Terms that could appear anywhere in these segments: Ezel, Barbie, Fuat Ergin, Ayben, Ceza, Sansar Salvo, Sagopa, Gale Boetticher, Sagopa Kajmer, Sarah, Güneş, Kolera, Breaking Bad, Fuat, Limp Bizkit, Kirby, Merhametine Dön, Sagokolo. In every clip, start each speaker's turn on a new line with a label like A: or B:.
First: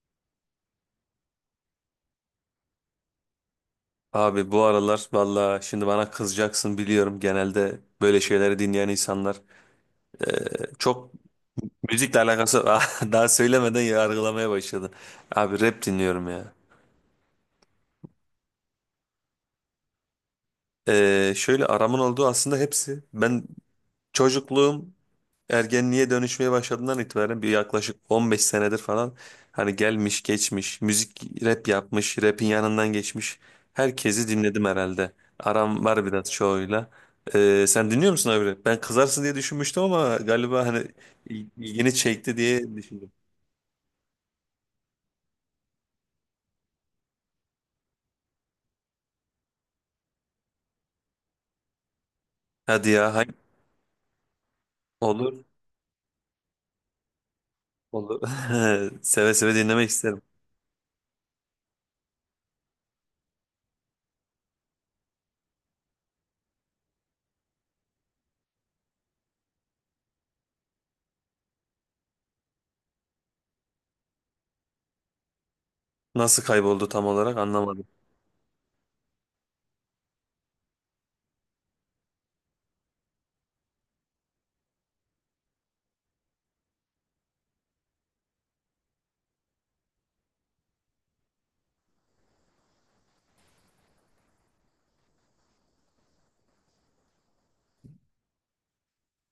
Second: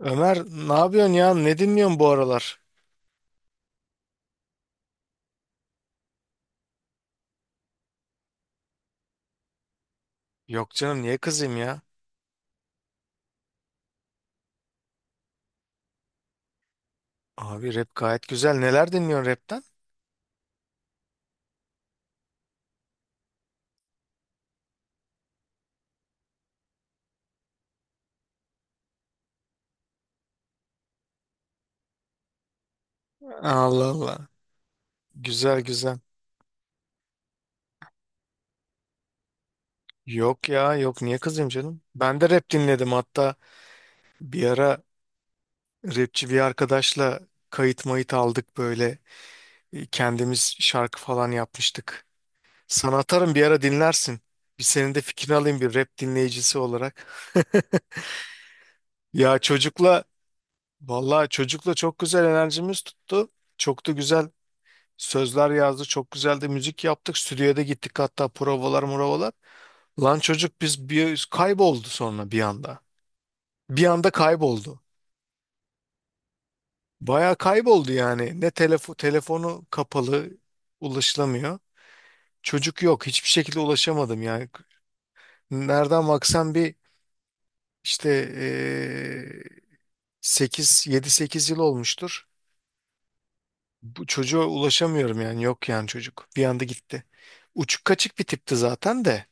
A: Ömer, ne yapıyorsun ya? Ne dinliyorsun bu aralar?
B: Abi bu aralar valla şimdi bana kızacaksın biliyorum, genelde böyle şeyleri dinleyen insanlar
A: Yok canım,
B: çok
A: niye kızayım ya?
B: müzikle alakası daha söylemeden yargılamaya başladı. Abi rap dinliyorum ya.
A: Abi rap gayet güzel. Neler dinliyorsun rapten?
B: Şöyle aramın olduğu aslında hepsi, ben çocukluğum ergenliğe dönüşmeye başladığından itibaren bir yaklaşık 15 senedir falan hani gelmiş geçmiş müzik rap yapmış rapin yanından geçmiş
A: Allah Allah.
B: herkesi dinledim herhalde.
A: Güzel
B: Aram
A: güzel.
B: var biraz çoğuyla. Sen dinliyor musun abi? Ben kızarsın diye düşünmüştüm ama
A: Yok
B: galiba
A: ya,
B: hani
A: yok, niye kızayım canım?
B: ilgini
A: Ben de
B: çekti
A: rap
B: diye
A: dinledim
B: düşündüm.
A: hatta bir ara, rapçi bir arkadaşla kayıt mayıt aldık böyle. Kendimiz şarkı falan yapmıştık.
B: Hadi
A: Sana
B: ya hangi...
A: atarım bir ara dinlersin. Bir senin de fikrini
B: Olur,
A: alayım bir rap dinleyicisi olarak.
B: olur. Seve
A: Ya
B: seve dinlemek
A: çocukla,
B: isterim.
A: vallahi çocukla çok güzel enerjimiz tuttu. Çok da güzel sözler yazdı, çok güzeldi, müzik yaptık, stüdyoya da gittik hatta, provalar muravalar. Lan çocuk biz bir kayboldu sonra bir anda. Bir anda kayboldu.
B: Nasıl kayboldu tam
A: Baya
B: olarak anlamadım.
A: kayboldu yani. Ne telefon, telefonu kapalı, ulaşılamıyor. Çocuk yok. Hiçbir şekilde ulaşamadım yani. Nereden baksan bir işte eee 8 7-8 yıl olmuştur. Bu çocuğa ulaşamıyorum yani, yok yani çocuk. Bir anda gitti. Uçuk kaçık bir tipti zaten de.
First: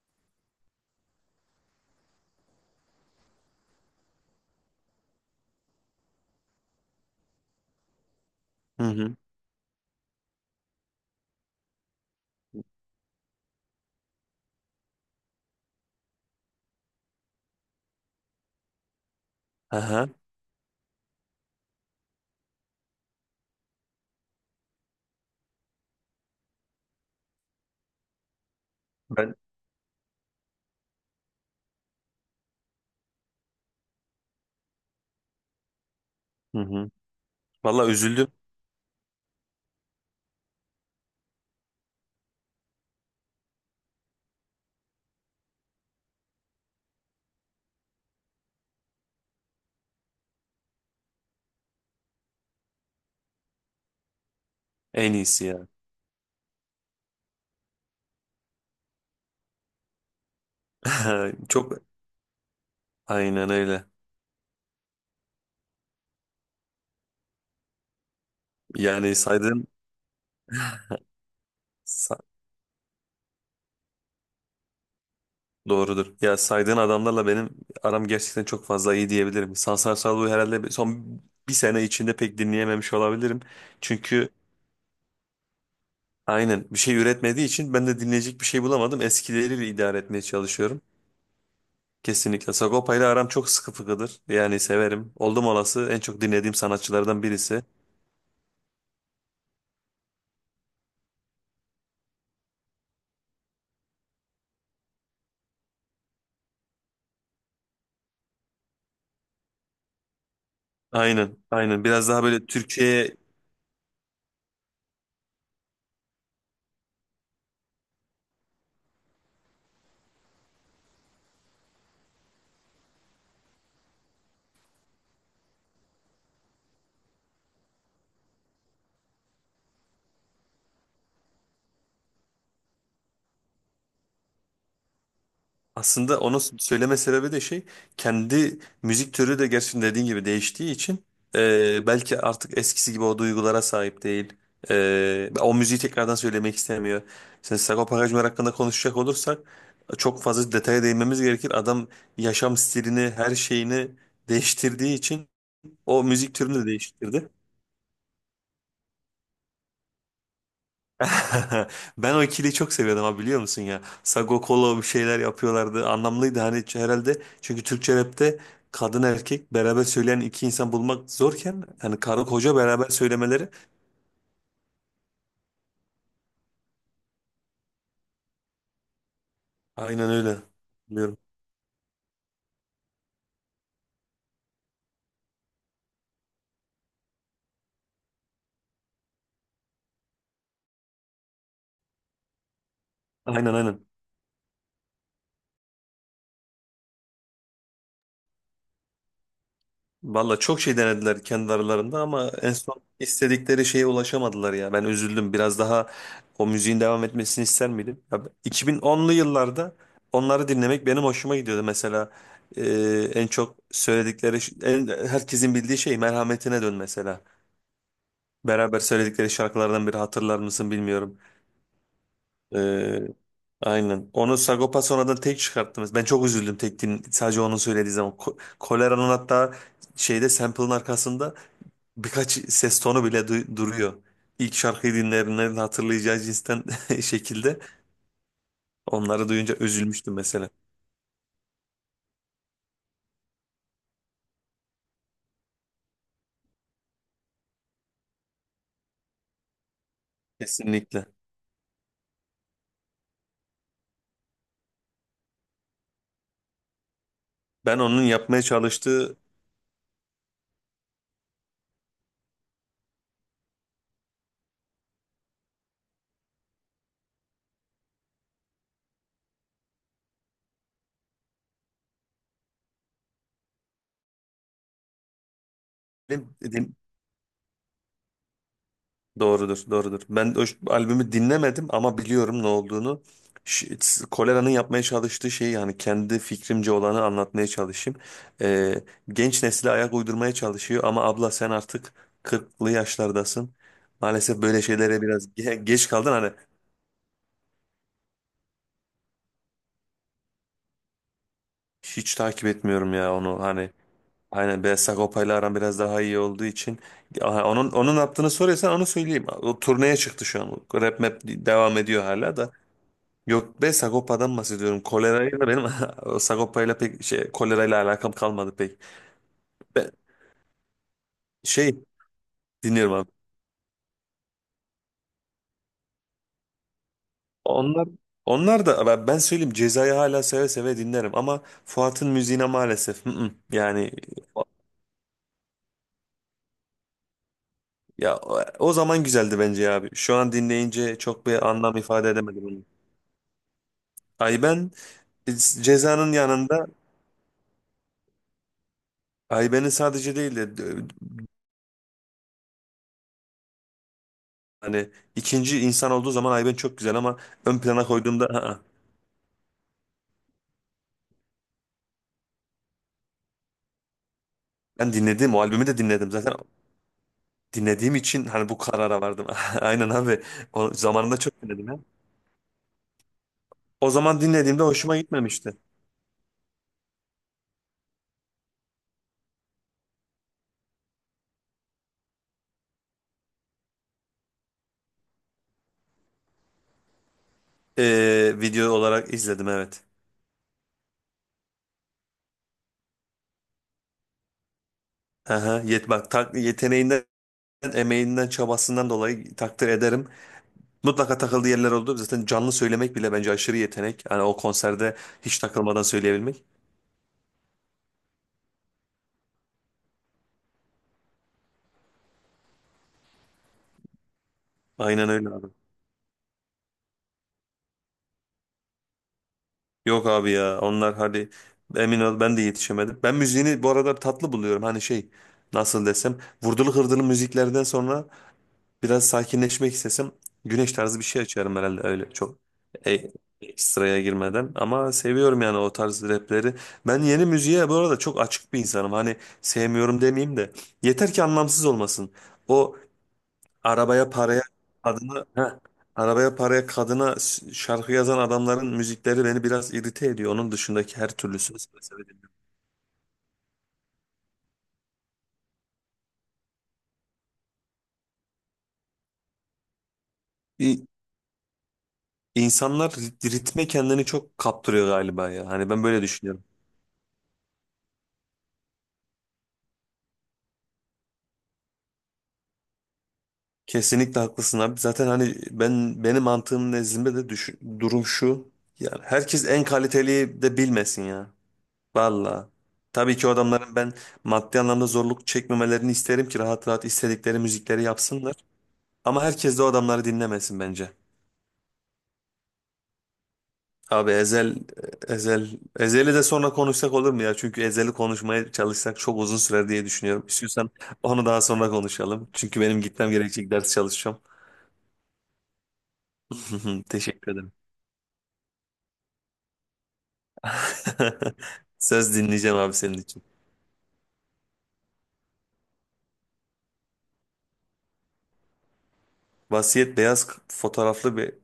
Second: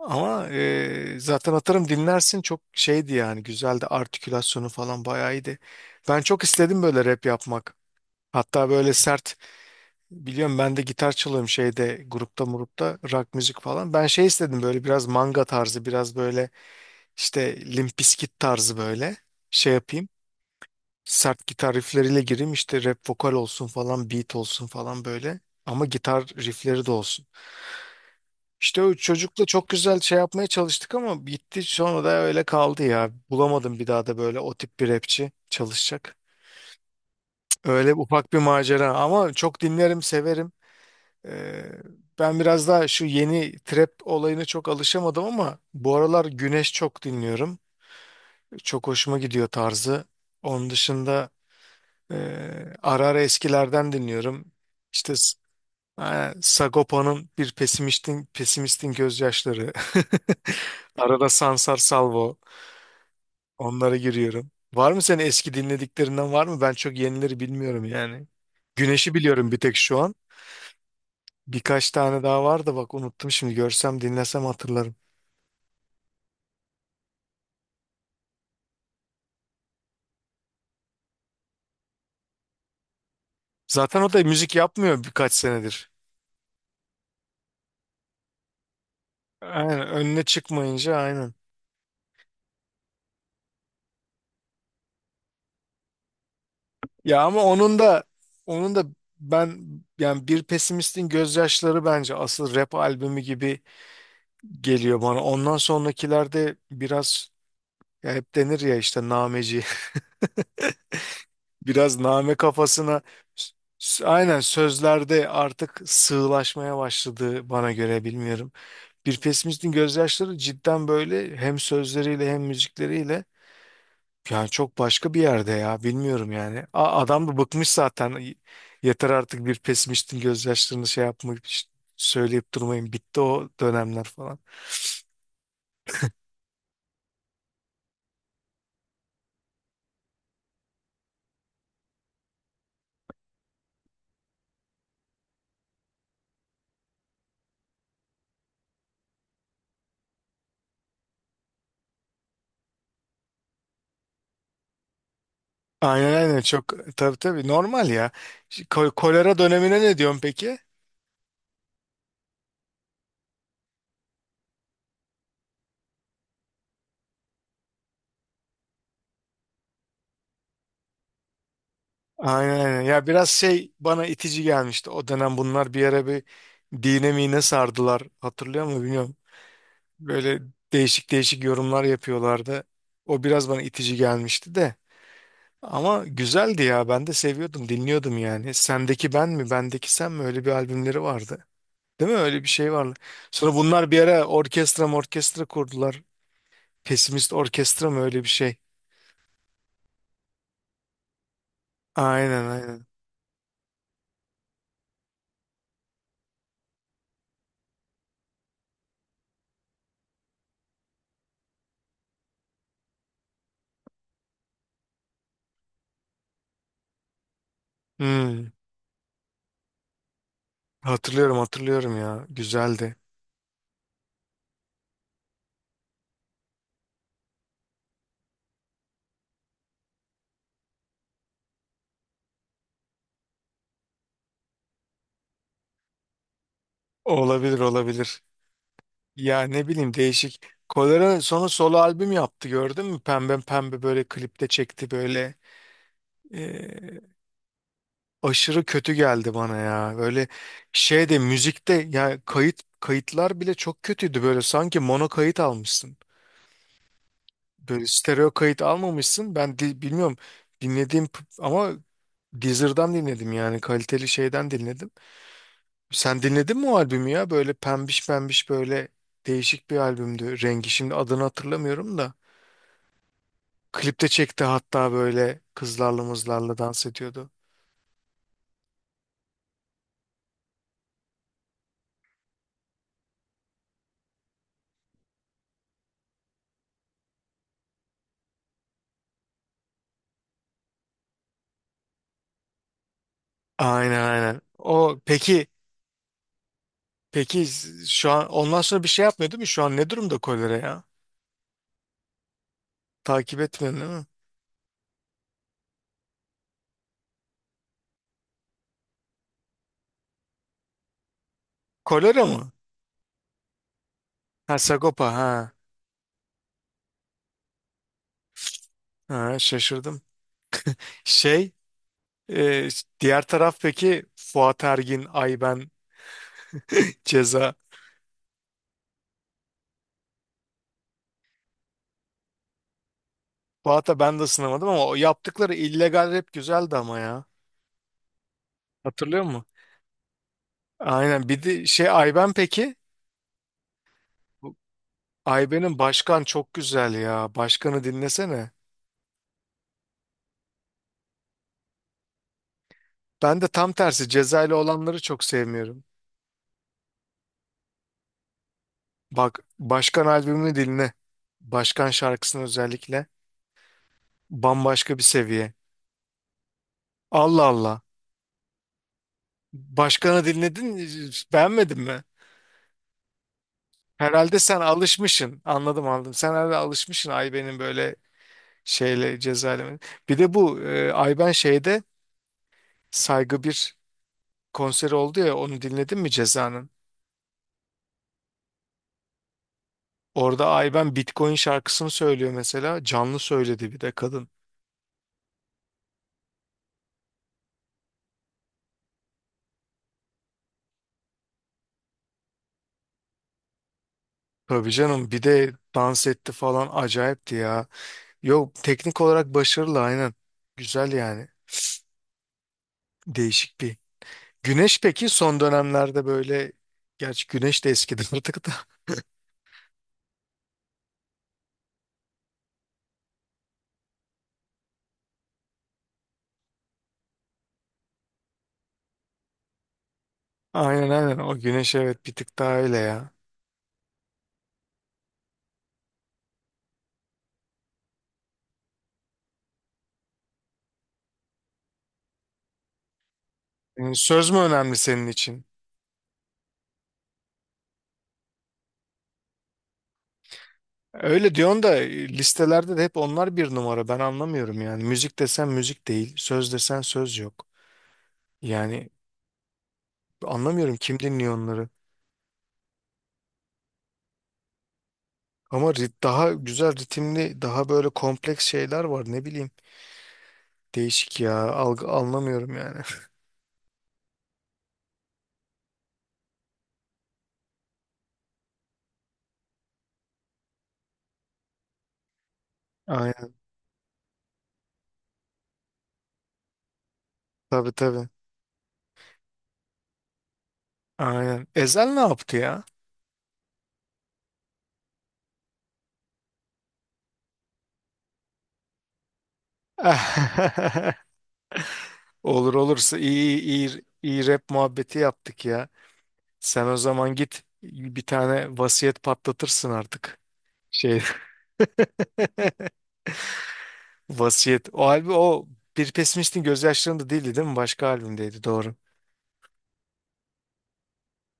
A: Ama zaten atarım dinlersin, çok şeydi yani, güzeldi, artikülasyonu falan bayağı iyiydi. Ben çok istedim böyle rap yapmak. Hatta
B: Hı
A: böyle
B: hı.
A: sert, biliyorum ben de gitar çalıyorum şeyde, grupta murupta, rock müzik falan. Ben şey istedim, böyle biraz manga tarzı, biraz böyle işte Limp Bizkit tarzı böyle şey yapayım.
B: Aha.
A: Sert gitar riffleriyle gireyim, işte rap vokal olsun falan, beat olsun falan böyle. Ama gitar riffleri de olsun. İşte o
B: Ben
A: çocukla çok güzel şey yapmaya çalıştık ama bitti, sonra da öyle kaldı ya. Bulamadım bir daha da böyle o tip bir rapçi çalışacak.
B: hı hı. Vallahi
A: Öyle ufak
B: üzüldüm.
A: bir macera ama çok dinlerim, severim. Ee, Ben biraz daha şu yeni trap olayına çok alışamadım ama bu aralar Güneş çok dinliyorum. Çok hoşuma gidiyor tarzı. Onun dışında e, ara ara eskilerden dinliyorum. İşte
B: En iyisi ya.
A: ha, Sagopa'nın Bir Pesimistin Gözyaşları. Arada
B: Çok
A: Sansar Salvo.
B: aynen öyle.
A: Onlara giriyorum. Var mı senin eski dinlediklerinden, var mı? Ben çok yenileri bilmiyorum yani. Güneş'i
B: Yani
A: biliyorum bir
B: saydığın
A: tek şu an. Birkaç
B: sa-
A: tane daha var da bak, unuttum şimdi. Görsem dinlesem hatırlarım.
B: doğrudur. Ya saydığın adamlarla benim aram gerçekten çok fazla iyi diyebilirim. Sansar Salvo'yu herhalde son bir sene içinde pek dinleyememiş olabilirim.
A: Zaten o da
B: Çünkü
A: müzik yapmıyor birkaç senedir.
B: aynen bir şey üretmediği için ben de dinleyecek bir şey bulamadım. Eskileriyle
A: Aynen,
B: idare
A: önüne
B: etmeye çalışıyorum.
A: çıkmayınca aynen.
B: Kesinlikle. Sagopa ile aram çok sıkı fıkıdır. Yani severim. Oldum olası en çok dinlediğim
A: Ya
B: sanatçılardan
A: ama
B: birisi.
A: onun da ben, yani Bir Pesimistin Gözyaşları bence asıl rap albümü gibi geliyor bana. Ondan sonrakilerde biraz, ya hep denir ya işte, nameci.
B: Aynen, aynen.
A: Biraz
B: Biraz daha
A: name
B: böyle
A: kafasına,
B: Türkiye'ye.
A: s- aynen sözlerde artık sığlaşmaya başladı bana göre, bilmiyorum. Bir Pesimistin Gözyaşları cidden böyle, hem sözleriyle hem müzikleriyle yani çok başka bir yerde ya, bilmiyorum yani. Adam da bıkmış zaten. Yeter artık Bir Pesimistin Gözyaşlarını şey yapmak, söyleyip durmayın. Bitti o dönemler falan.
B: Aslında onu söyleme sebebi de şey, kendi müzik türü de gerçekten dediğin gibi değiştiği için, belki artık eskisi gibi o duygulara sahip değil. O müziği tekrardan söylemek istemiyor. Sen Sagopa Kajmer hakkında konuşacak olursak çok fazla detaya değinmemiz gerekir. Adam yaşam stilini, her şeyini değiştirdiği için o
A: Aynen
B: müzik
A: aynen,
B: türünü de
A: çok tabii
B: değiştirdi.
A: tabii, normal ya. Kolera dönemine ne diyorsun peki?
B: Ben o ikiliyi çok seviyordum, ha biliyor musun ya? Sagokolo bir şeyler yapıyorlardı. Anlamlıydı hani herhalde. Çünkü Türkçe rapte kadın erkek beraber söyleyen iki insan bulmak zorken hani karı koca
A: Aynen aynen
B: beraber
A: ya, biraz
B: söylemeleri
A: şey bana itici gelmişti o dönem, bunlar bir ara bir dine mine sardılar, hatırlıyor musun bilmiyorum.
B: aynen öyle.
A: Böyle değişik
B: Biliyorum.
A: değişik yorumlar yapıyorlardı. O biraz bana itici gelmişti de, ama güzeldi ya, ben de seviyordum, dinliyordum yani. Sendeki Ben mi Bendeki Sen mi, öyle bir albümleri vardı. Değil mi, öyle bir şey vardı.
B: Aynen,
A: Sonra
B: aynen.
A: bunlar bir ara orkestra, orkestra kurdular. Pesimist Orkestra mı, öyle bir şey.
B: Valla çok şey denediler kendi aralarında ama
A: Aynen
B: en son
A: aynen.
B: istedikleri şeye ulaşamadılar ya. Ben üzüldüm. Biraz daha o müziğin devam etmesini ister miydim? 2010'lu yıllarda onları dinlemek benim hoşuma gidiyordu. Mesela e, en çok söyledikleri, en, herkesin bildiği şey Merhametine Dön mesela.
A: Hmm,
B: Beraber söyledikleri şarkılardan biri, hatırlar mısın bilmiyorum.
A: hatırlıyorum hatırlıyorum ya. Güzeldi.
B: E, aynen. Onu Sagopa sonradan tek çıkarttınız. Ben çok üzüldüm tek sadece onu söylediği zaman. Kolera'nın hatta şeyde sample'ın arkasında birkaç ses tonu bile duruyor. İlk şarkıyı dinleyenlerin hatırlayacağı cinsten şekilde
A: Olabilir olabilir.
B: onları
A: Ya
B: duyunca
A: ne bileyim,
B: üzülmüştüm
A: değişik.
B: mesela.
A: Kolera sonra solo albüm yaptı, gördün mü? Pembe pembe böyle klipte çekti böyle. Ee, aşırı kötü geldi bana ya. Böyle
B: Kesinlikle.
A: şeyde, müzikte ya, kayıt, kayıtlar bile çok kötüydü böyle. Sanki mono kayıt almışsın.
B: Ben
A: Böyle
B: onun
A: stereo
B: yapmaya
A: kayıt
B: çalıştığı...
A: almamışsın. Bilmiyorum, ama Deezer'dan dinledim yani, kaliteli şeyden dinledim. Sen dinledin mi o albümü ya? Böyle pembiş pembiş böyle, değişik bir albümdü rengi. Şimdi adını hatırlamıyorum da. Klipte çekti hatta, böyle kızlarla
B: Din-
A: mızlarla dans ediyordu.
B: doğrudur, doğrudur. Ben o albümü dinlemedim ama biliyorum ne olduğunu. Kolera'nın yapmaya çalıştığı şeyi yani kendi fikrimce olanı anlatmaya çalışayım. Ee, Genç nesile ayak uydurmaya çalışıyor ama abla sen artık 40'lı yaşlardasın.
A: Aynen
B: Maalesef
A: aynen.
B: böyle
A: O
B: şeylere biraz
A: peki,
B: geç kaldın hani.
A: peki şu an ondan sonra bir şey yapmıyor değil mi? Şu an ne durumda Kolera ya?
B: Hiç takip etmiyorum ya onu
A: Takip
B: hani,
A: etmiyorsun değil mi?
B: aynen. Beyaz Sagopa'yla aram biraz daha iyi olduğu için... Aha, onun yaptığını soruyorsan onu söyleyeyim. O turneye çıktı şu an. Rap map devam ediyor
A: Kolera
B: hala da.
A: mı?
B: Yok be, Sagopa'dan
A: Ha,
B: bahsediyorum.
A: Sagopa
B: Kolerayla
A: ha.
B: benim o Sagopa'yla pek şey, kolerayla alakam kalmadı pek.
A: Ha,
B: Ben
A: şaşırdım. Şey,
B: şey
A: e,
B: dinliyorum abi.
A: diğer taraf peki, Fuat Ergin, Ayben, Ceza.
B: Onlar onlar da ben söyleyeyim, Ceza'yı hala seve seve dinlerim ama Fuat'ın müziğine maalesef yani...
A: Fuat'a ben de sınamadım ama o yaptıkları illegal rap güzeldi ama ya.
B: Ya o o zaman
A: Hatırlıyor
B: güzeldi
A: musun?
B: bence ya abi. Şu an dinleyince çok
A: Aynen, bir
B: bir
A: de
B: anlam
A: şey,
B: ifade
A: Ayben
B: edemedim onu.
A: peki? Bu
B: Ayben
A: Ayben'in
B: Ceza'nın
A: Başkan çok
B: yanında
A: güzel ya. Başkanı dinlesene.
B: Ayben'in sadece değil de
A: Ben de tam tersi Cezayirli
B: hani
A: olanları çok
B: ikinci
A: sevmiyorum.
B: insan olduğu zaman Ayben çok güzel ama ön plana koyduğumda, "Aa,
A: Bak, Başkan albümünü dinle. Başkan şarkısını özellikle.
B: ben
A: Bambaşka bir
B: dinledim o
A: seviye.
B: albümü de dinledim zaten
A: Allah Allah.
B: dinlediğim için hani bu karara vardım." Aynen abi.
A: Başkanı
B: O
A: dinledin,
B: zamanında çok dinledim ya.
A: beğenmedin mi?
B: O zaman
A: Herhalde
B: dinlediğimde
A: sen
B: hoşuma
A: alışmışsın.
B: gitmemişti.
A: Anladım anladım. Sen herhalde alışmışsın Ayben'in böyle şeyle, cezaevine. Bir de bu Ayben şeyde, Saygı, bir konseri oldu ya, onu dinledin mi Ceza'nın?
B: Video olarak izledim, evet.
A: Orada Ayben Bitcoin şarkısını söylüyor mesela. Canlı söyledi bir de kadın.
B: Aha, yeteneğinden, emeğinden, çabasından dolayı takdir ederim. Mutlaka takıldığı yerler oldu. Zaten canlı söylemek bile bence aşırı yetenek. Hani o
A: Tabii
B: konserde
A: canım, bir
B: hiç
A: de
B: takılmadan
A: dans etti
B: söyleyebilmek.
A: falan, acayipti ya. Yok, teknik olarak başarılı aynen. Güzel yani. Değişik bir. Güneş
B: Aynen
A: peki
B: öyle
A: son
B: abi.
A: dönemlerde böyle, gerçi Güneş de eskidi artık da.
B: Yok abi ya, onlar hadi emin ol, ben de yetişemedim. Ben müziğini bu arada tatlı buluyorum. Hani şey, nasıl desem, vurdulu hırdılı müziklerden sonra biraz sakinleşmek istesem Güneş
A: Aynen
B: tarzı bir şey
A: aynen, o
B: açarım
A: Güneş
B: herhalde, öyle
A: evet bir
B: çok
A: tık daha öyle
B: e-
A: ya.
B: ekstraya girmeden. Ama seviyorum yani o tarz rapleri. Ben yeni müziğe bu arada çok açık bir insanım. Hani sevmiyorum demeyeyim de yeter ki anlamsız olmasın. O
A: Yani
B: Arabaya,
A: söz
B: paraya,
A: mü önemli senin
B: kadına,
A: için?
B: arabaya, paraya, kadına şarkı yazan adamların müzikleri beni biraz irite ediyor. Onun dışındaki her türlü
A: Öyle
B: söz
A: diyorsun da
B: mesela.
A: listelerde de hep onlar bir numara. Ben anlamıyorum yani. Müzik desen müzik değil, söz desen söz yok. Yani anlamıyorum
B: İ-
A: kim dinliyor onları.
B: İnsanlar ritme kendini çok kaptırıyor galiba ya. Hani
A: Ama
B: ben böyle
A: daha
B: düşünüyorum.
A: güzel ritimli, daha böyle kompleks şeyler var, ne bileyim. Değişik ya. Algı, anlamıyorum yani.
B: Kesinlikle haklısın abi. Zaten hani ben, benim mantığım nezdinde de durum şu. Yani herkes en kaliteliyi de bilmesin ya. Valla. Tabii ki o
A: Aynen,
B: adamların ben maddi anlamda zorluk çekmemelerini isterim ki rahat rahat istedikleri
A: tabii
B: müzikleri
A: tabii.
B: yapsınlar. Ama herkes de o adamları dinlemesin bence.
A: Aynen. Ezel ne yaptı ya?
B: Abi Ezel, Ezel'i de sonra konuşsak olur mu ya? Çünkü Ezel'i konuşmaya çalışsak çok uzun sürer diye düşünüyorum. İstiyorsan onu daha sonra konuşalım.
A: Olur,
B: Çünkü benim
A: olursa
B: gitmem
A: iyi
B: gerekecek, ders
A: iyi iyi
B: çalışacağım.
A: iyi, rap muhabbeti yaptık ya. Sen o zaman
B: Teşekkür
A: git
B: ederim.
A: bir tane Vasiyet patlatırsın artık. Şey,
B: Söz dinleyeceğim abi senin için.
A: Vasiyet. O albüm, o Bir Pesimistin Gözyaşlarında değildi değil mi? Başka albümdeydi, doğru.
B: Vasiyet, beyaz fotoğraflı bir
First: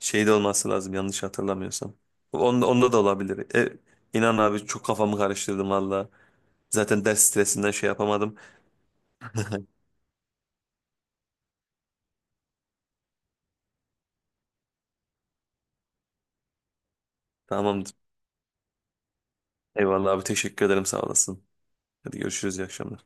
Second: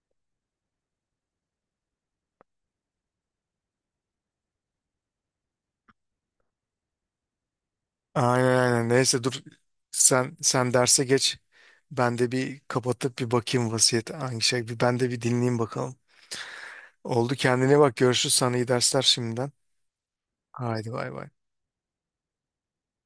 B: şeyde olması lazım yanlış hatırlamıyorsam. Onda, onda da olabilir. İnan abi çok kafamı karıştırdım valla. Zaten ders stresinden şey yapamadım.
A: Aynen aynen. Neyse dur, sen derse geç. Ben de bir kapatıp bir bakayım Vasiyet hangi şey. Bir ben de bir dinleyeyim bakalım. Oldu, kendine
B: Tamamdır.
A: bak, görüşürüz, sana iyi dersler şimdiden.
B: Eyvallah abi, teşekkür ederim,
A: Haydi
B: sağ
A: bay bay.
B: olasın. Hadi görüşürüz, iyi akşamlar.